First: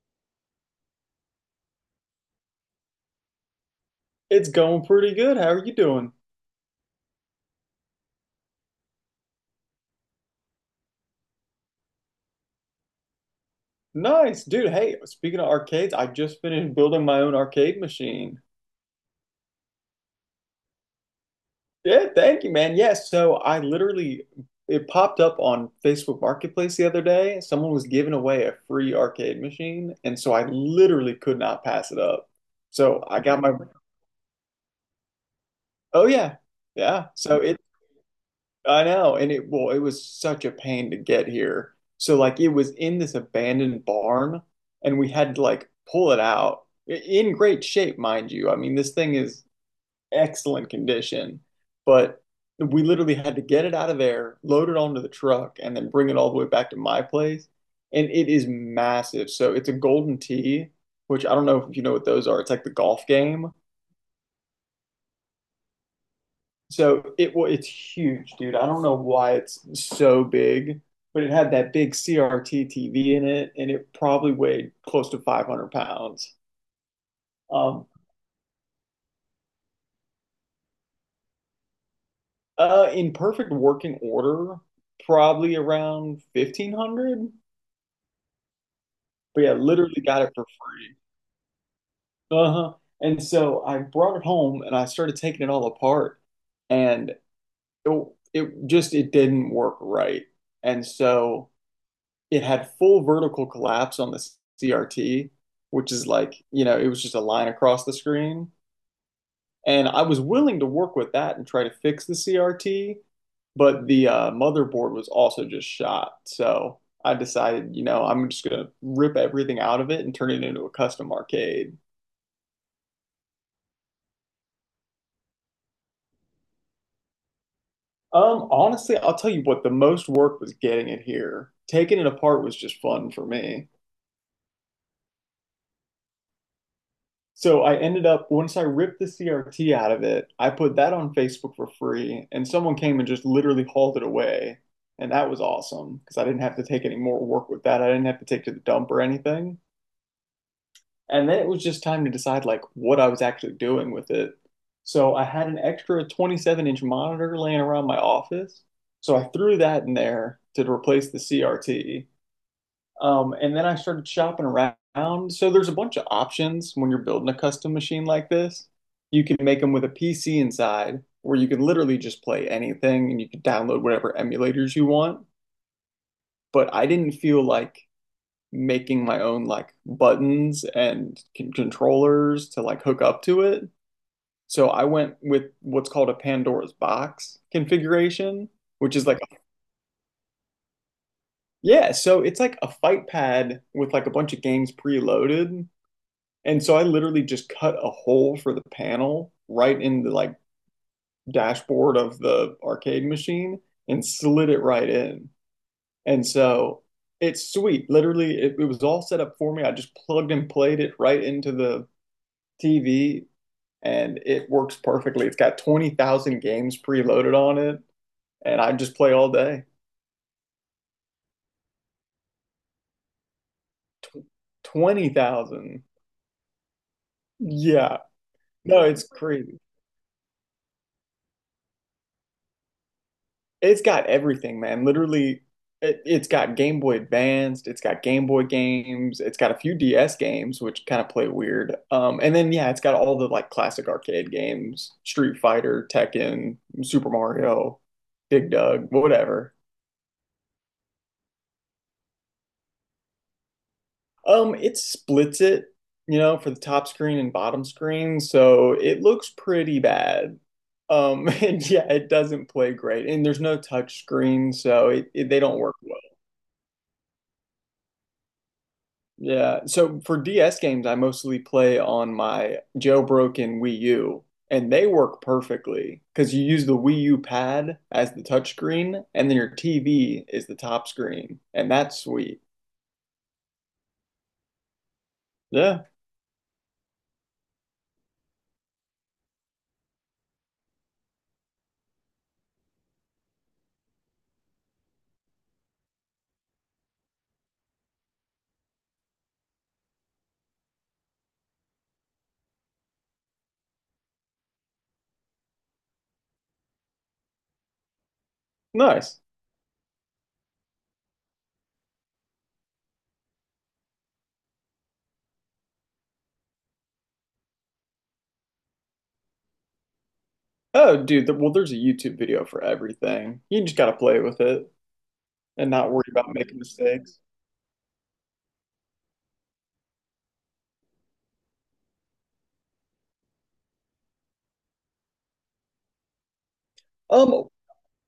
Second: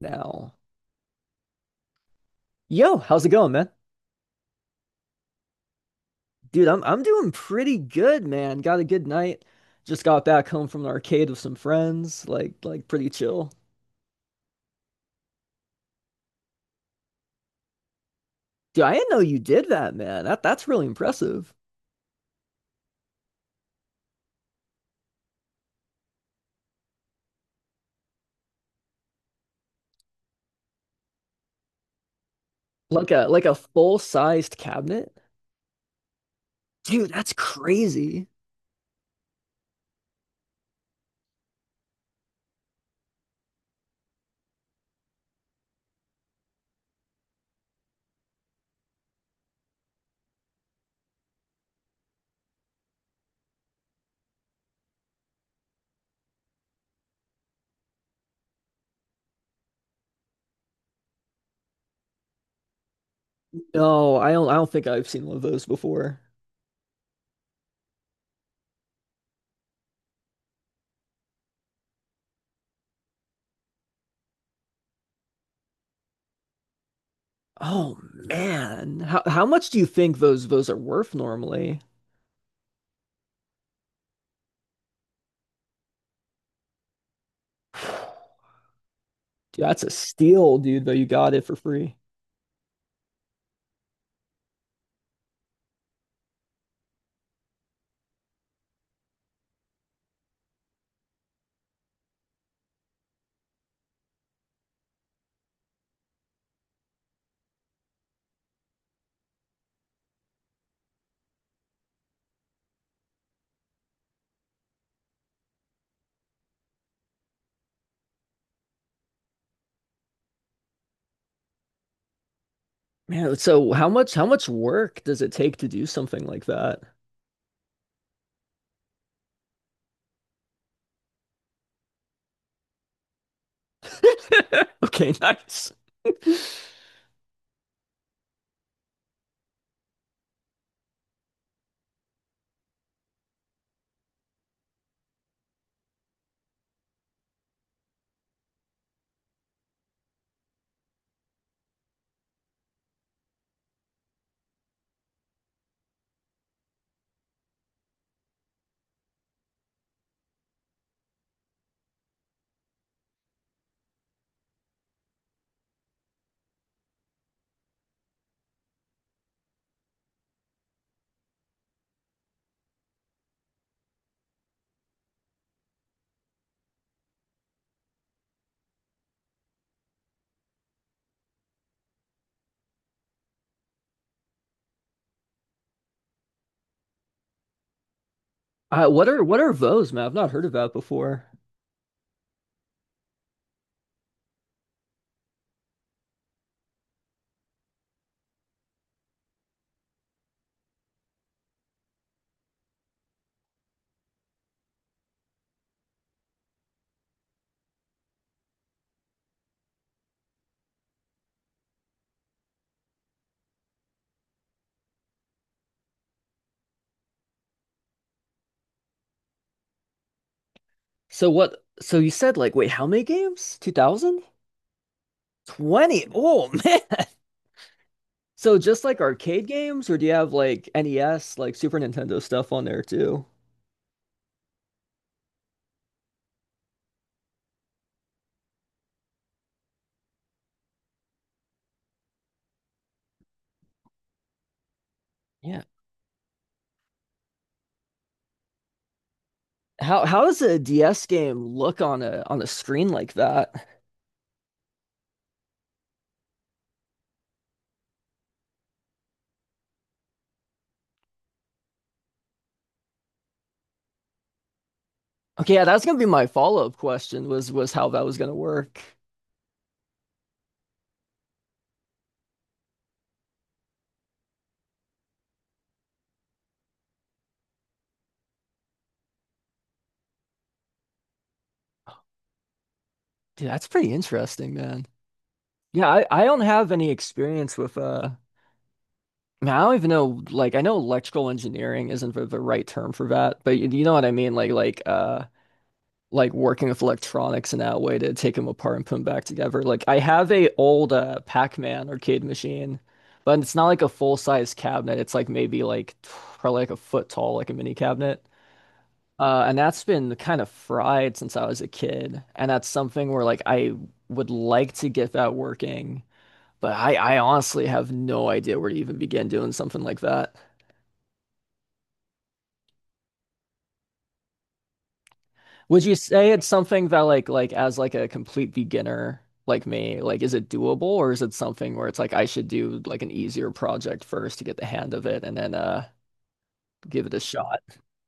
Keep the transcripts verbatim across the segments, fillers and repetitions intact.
Now, yo, how's it going, man? It's going pretty good. How are you doing? Dude, I'm I'm doing pretty good, man. Got a good night. Just got back home from the arcade with some friends. Like like pretty chill. Nice, dude. Hey, speaking of arcades, I just finished building my own arcade machine. Dude, I didn't know you did that, man. That that's really impressive. Yeah, thank you, man. Yeah, so I literally it popped up on Facebook Marketplace the other day. Someone was giving away a free arcade machine, and so I literally could not pass it up. So Like I a got like my a full-sized cabinet? oh yeah. Yeah. Dude, that's So it crazy. I know, and it well, it was such a pain to get here. So like it was in this abandoned barn, and we had to like pull it out I- in great shape, mind you. I mean, this thing is excellent condition, but we literally had to get it out of there, load it onto the truck, and then bring it all the way back to my place. And it is massive. So it's a golden tee, which I don't know if you know what those are. It's like the golf game. No, I don't I don't think I've seen one of those before. So it well, it's huge, dude. I don't know why it's so big, but it had that big C R T T V in it, and it probably weighed close to five hundred pounds. Um, Oh man. How how much do you think those those are worth normally? uh, in perfect working order, probably around fifteen hundred. But yeah, Dude, that's a literally got it for steal, dude, though free. you got it for free. Uh-huh. And so I brought it home and I started taking it all apart, and it, it just it didn't work right. And so it had full vertical collapse on the C R T, which is like, you know, it was just a line across the screen. And I was willing to work with that and try to fix the C R T, but the uh, motherboard was also just shot. So I decided, you know, I'm just gonna rip everything out of it and turn it into a custom arcade. Man, so how much how much work does it take to do something like that? Um, honestly, I'll tell you what, the most work was getting it here. Taking it apart was just fun for me. Okay, nice. So I ended up, once I ripped the C R T out of it, I put that on Facebook for free, and someone came and just literally hauled it away. And that was awesome because I didn't have to take any more work with that. I didn't have to take to the dump or anything. And then it was just time to decide like what I was actually doing with it. So I had an extra twenty-seven inch monitor laying around my office. So I threw that in there to replace the C R T. Um, and then I started shopping around. So there's a bunch of options when you're building a custom machine like this. You can make them with a P C inside, where you can literally just play anything and you can download whatever emulators you want. But I didn't feel like making my own like buttons and con- controllers to like hook up to it. So I went with what's called a Pandora's box configuration, Uh, which is what like, are what are Vos, man? I've not heard of that before. yeah, so it's like a fight pad with like a bunch of games preloaded. And so I literally just cut a hole for the panel right in the like dashboard of the arcade machine and slid it right in. And so it's sweet. Literally, it, it was all set up for me. I just plugged and played it right into the T V and it works perfectly. It's got twenty thousand games preloaded on it and I just play all day. So what? So you said like, wait, how many games? two thousand? twenty thousand. twenty. Oh man. Yeah. So No, just like it's arcade crazy. games, or do you have like N E S, like Super Nintendo stuff on there too? It's got everything, man. Literally, it, it's got Game Boy Advanced, it's got Game Boy games, it's got a few D S games, which kind of play weird. Um, and then yeah, it's got all the like classic arcade games, Street Yeah. Fighter, Tekken, Super Mario, Dig Dug, whatever. How how does a D S game look on a on a screen like that? Um, it splits it, you know, for the top screen and bottom screen, so it looks pretty bad. Um, and yeah, it doesn't play great, and there's no touch screen, so it, it, they Okay, don't yeah, work that's well. gonna be my follow-up question was was how that was gonna work. Yeah. So for D S games, I mostly play on my jailbroken Wii U, and they work perfectly because you use the Wii U pad as the touchscreen, and then your T V is the top screen, and that's sweet. Dude, that's pretty interesting, man. Yeah, Yeah, I, I don't have any experience with uh I mean, I don't even know like I know electrical engineering isn't the, the right term for that, but you, you know what I mean like like uh like working with electronics in that way to take them apart and put them back together. Like I have a old uh Pac-Man arcade machine, but it's not like a full-size cabinet. It's like maybe like t- probably like a foot tall like a mini cabinet. nice. Uh and that's been kind of fried since I was a kid, and that's something where like I would like to get that working but I, I honestly have no idea where to even begin doing something like that. Oh, dude, th well, there's a YouTube video for everything. You just gotta play with it and Would not you worry say about it's making something that mistakes. like like as like a complete beginner like me, like is it doable or is it something where it's like I should do like an easier project first to get the hand of it and then uh give it a Um, shot?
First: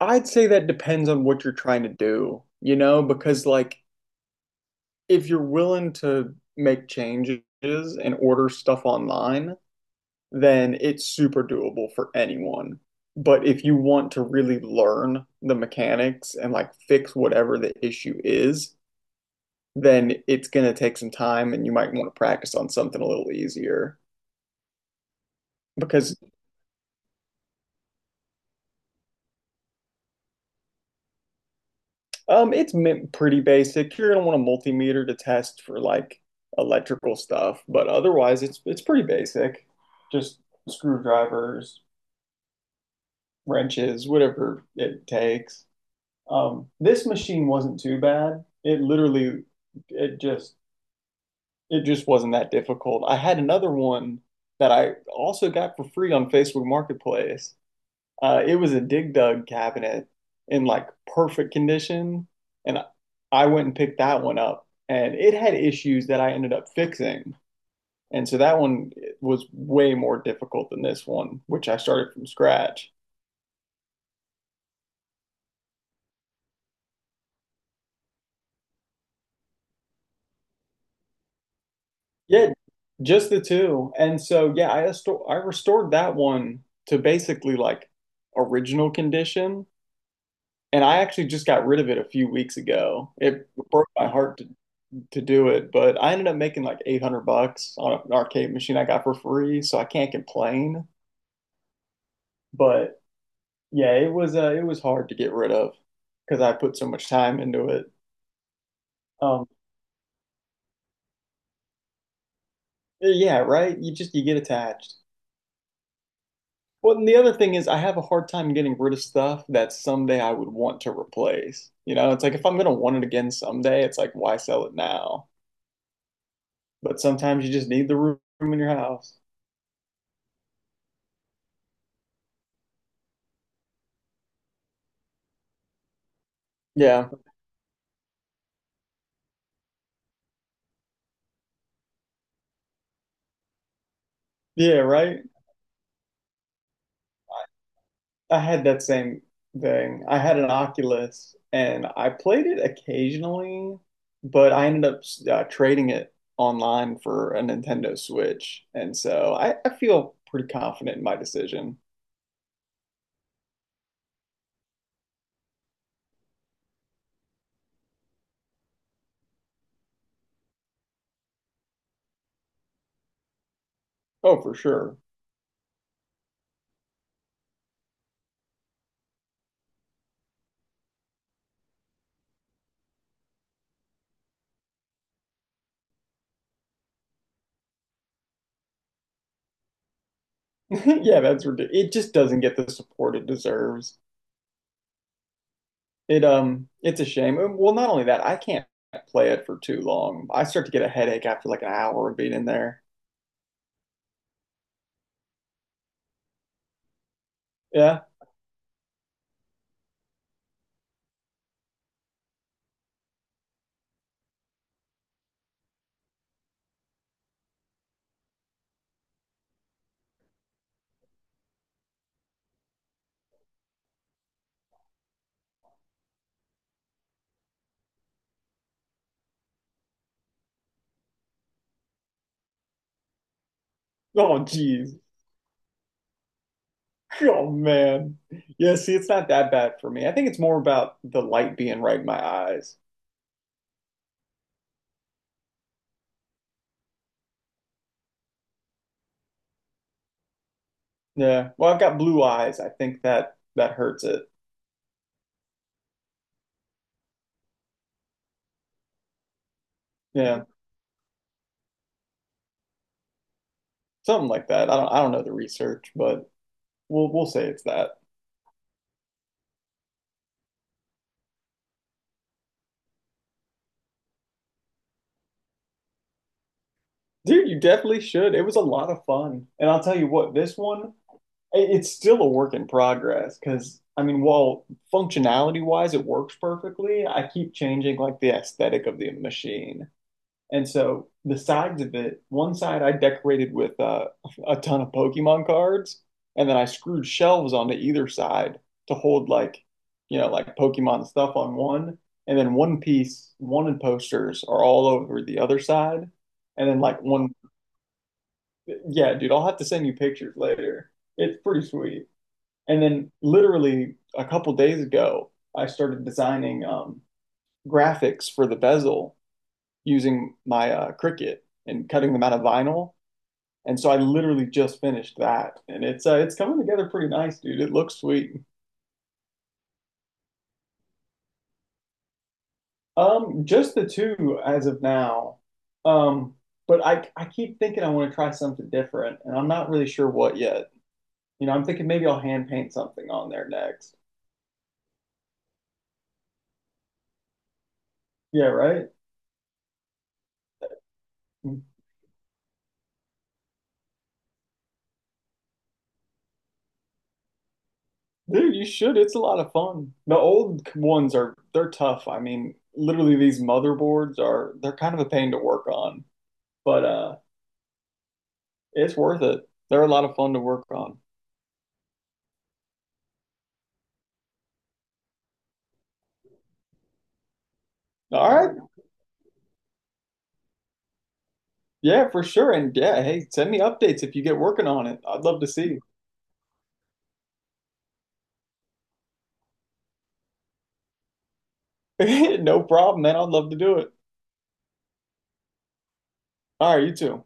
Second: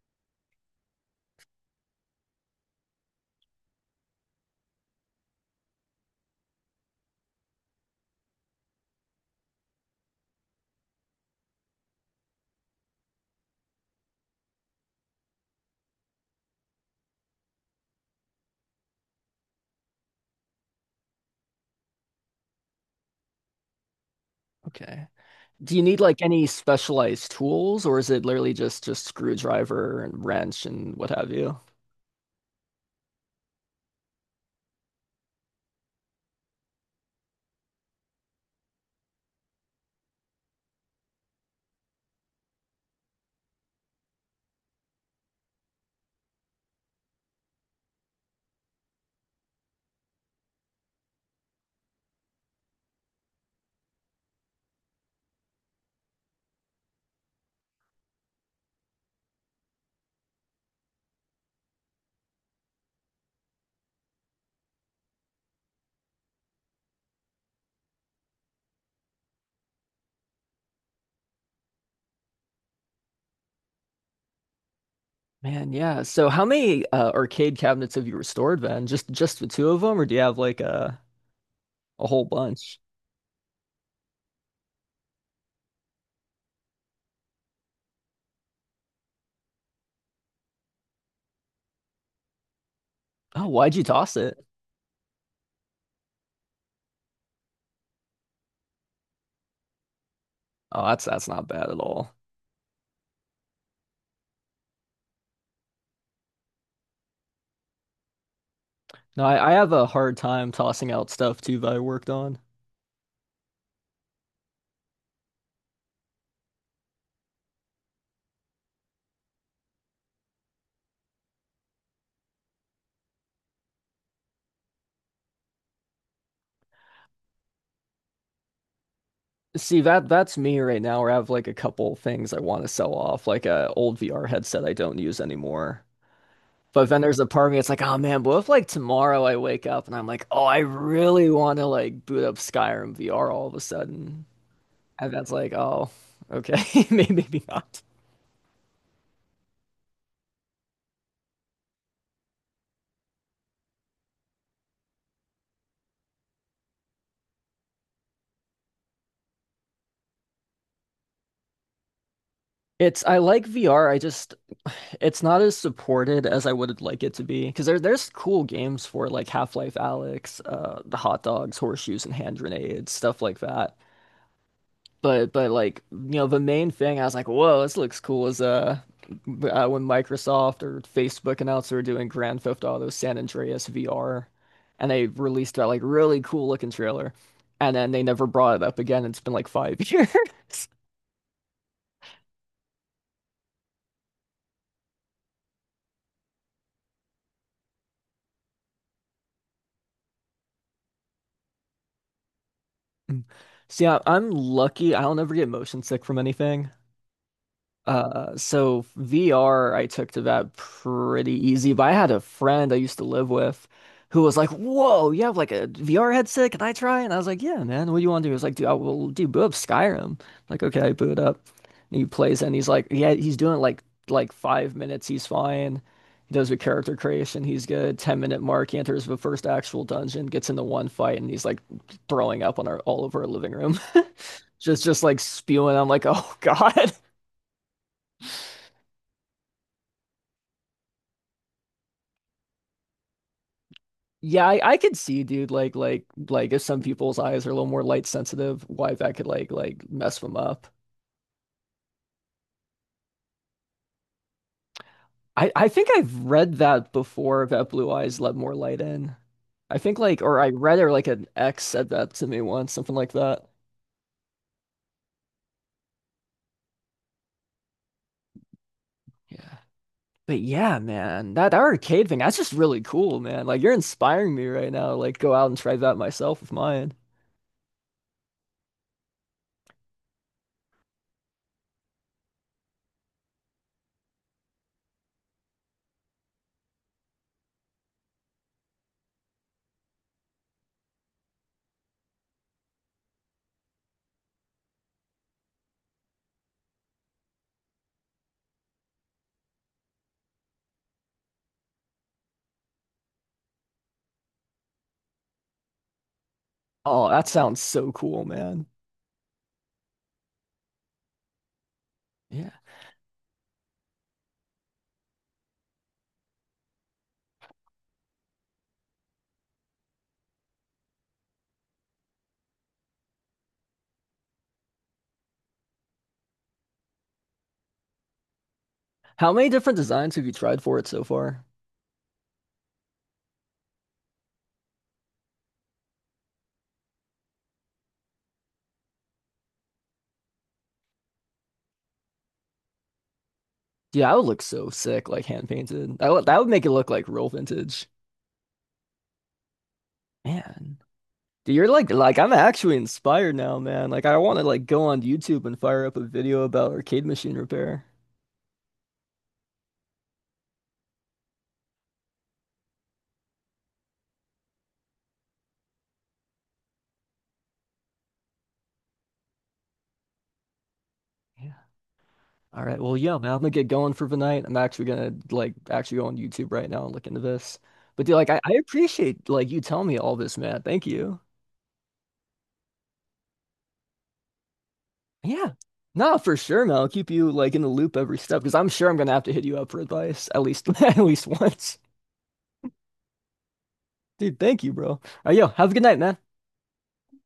I'd say that depends on what you're trying to do, you know, because like if you're willing to make changes and order stuff online, then it's super doable for anyone. But if you want to really learn the mechanics and like fix whatever the issue is, then it's going to take some time and you might want to practice on something a little easier Okay. Do you need because like any specialized tools or is it literally just just screwdriver and wrench and what have you? um, it's pretty basic. You're going to want a multimeter to test for like electrical stuff, but otherwise it's it's pretty basic. Just screwdrivers, wrenches, whatever it takes. Um, this machine wasn't too bad. It literally, it just, it just wasn't that difficult. I had another one that I also got for free on Facebook Marketplace. Uh, it was a Dig Dug cabinet in like perfect condition, and I went and picked that one up, and it had issues that I ended up fixing. And so that one was way more difficult than this one, which I started from scratch. Man, yeah. So how many uh, arcade cabinets have you restored then? Just just the two of them or do you have like a a whole Yeah, bunch? just the two. And so yeah, I resto- I restored that one to basically like original condition. And I actually just got rid of it a few weeks ago. Oh, It why'd you broke my toss it? heart to, to do it, but I ended up making like eight hundred bucks on an arcade machine I got for free, so I can't Oh, complain. that's that's not bad at all. But yeah, it was uh, it was hard to get rid of because I put so much time into it. No, Um, I, I have a hard time tossing out stuff too that I worked on. yeah, right? You just you get attached. Well, and the other thing is, I have a hard time getting rid of stuff that someday I would want to replace. You know, it's like if I'm going to want it again someday, it's like, why sell it now? But sometimes you just need the room in your house. See, that that's me right now where I have like a couple things I want to sell off, like a old V R headset I don't use anymore. But then Yeah. there's a part of me that's like, oh man, what if like tomorrow I wake up and I'm like, oh, I really want to like boot up Skyrim V R all of a sudden. Yeah, And right? that's like, oh, okay, maybe maybe not. I had that same thing. I had an Oculus and I played it occasionally, but I ended up uh, trading it online for a Nintendo Switch. And so I, I feel pretty confident in my decision. It's I like V R. I just it's not as supported as I would like it to be because there there's cool games for like Half-Life Alyx, uh, the hot dogs, horseshoes, and hand grenades, stuff like that. Oh, for sure. But but like you know the main thing I was like, whoa, this looks cool is uh, uh when Microsoft or Facebook announced they were doing Grand Theft Auto San Andreas V R, and they released that like really cool looking trailer, and then they never brought it up again. It's been like five years. Yeah, that's ridiculous. It just doesn't get the support it deserves. It um, it's a shame. Uh, Well, not only that, I can't play it for too long. I start to get a headache after like an hour of being in there. See, I- I'm lucky. I don't ever get motion sick from anything. Yeah. Uh, so V R, I took to that pretty easy, but I had a friend I used to live with who was like, whoa, you have like a V R headset? Can I try? And I was like, yeah, man, what do you want to do? He was like, dude, I will do boot up Skyrim. I'm like, okay, I boot up. And he plays it and he's like, yeah, he's doing like like five minutes, he's fine. He does the character creation, he's good. Ten minute mark, he enters the first actual dungeon, gets into one fight, and he's like throwing up on our all over our living room. Oh, Just jeez. just like spewing. I'm like, oh God. Oh man. Yeah. See, it's not that bad for me. I think it's more about the light being right in my eyes. Yeah, I, I could see, dude, like like like if some people's eyes are a little more light sensitive, why that could like like mess them up. Yeah. Well, I've got blue eyes. I think that that hurts it. I I think I've read that before that blue eyes let more light in. I think like or Yeah. I read it or like an ex said that to me once, something like that. Something like that. I don't. I don't know the research, but we'll we'll say it's that. Yeah. But yeah, man, that, that arcade thing, that's just really cool, man. Like you're inspiring me right now. Like go out and try that myself with mine. Dude, you definitely should. It was a lot of fun. And I'll tell you what, this one, it's still a work in progress because I mean, while functionality wise it works perfectly, I keep changing like the aesthetic of the machine. And so the sides of it, one side I decorated with uh, a ton of Pokemon cards, and then I screwed shelves onto either side to hold like, you know, like Pokemon stuff on one, and then one piece wanted posters are all over the other side, and then like Oh, that one, sounds so cool, man. yeah, dude, I'll have to send you pictures later. It's pretty sweet. Yeah. And then literally a couple days ago, I started designing um, graphics for the bezel using my uh, Cricut and cutting them out of vinyl. And so I literally just finished that, and it's uh, it's coming together pretty nice, dude. It looks sweet. How many different designs have you tried for it so far? Um, just the two as of now. Um, but I I keep thinking I want to try something different, and I'm not really sure what yet. You know, I'm thinking maybe I'll hand paint something on there next. Yeah, I would look so sick, like hand painted. That would that would make it look like real vintage. Yeah, right. Man. Dude, you're like like I'm actually inspired now, man. Like I want to like go on YouTube and fire up a video about arcade machine repair. Dude, you should. It's a lot of fun. The old ones are they're tough. I mean, literally these motherboards are they're kind of a pain to work on, but uh it's worth it. They're a lot of fun to work on. Yeah. All right. Well, yeah, man, I'm gonna get going for the night. I'm actually gonna like actually go on YouTube right now and look into this. But dude, like All I, I right. appreciate like you telling me all this, man. Thank you. Yeah, for sure. And yeah, hey, send me updates if you get working on it. I'd love to Yeah. see. No, for sure, man. I'll keep you like in the loop every step because I'm sure I'm gonna have to hit you up for advice at least at least once. No problem, man. I'd love to do it. Dude, thank you, bro. All right, yo, have a good night, man. All right, you too.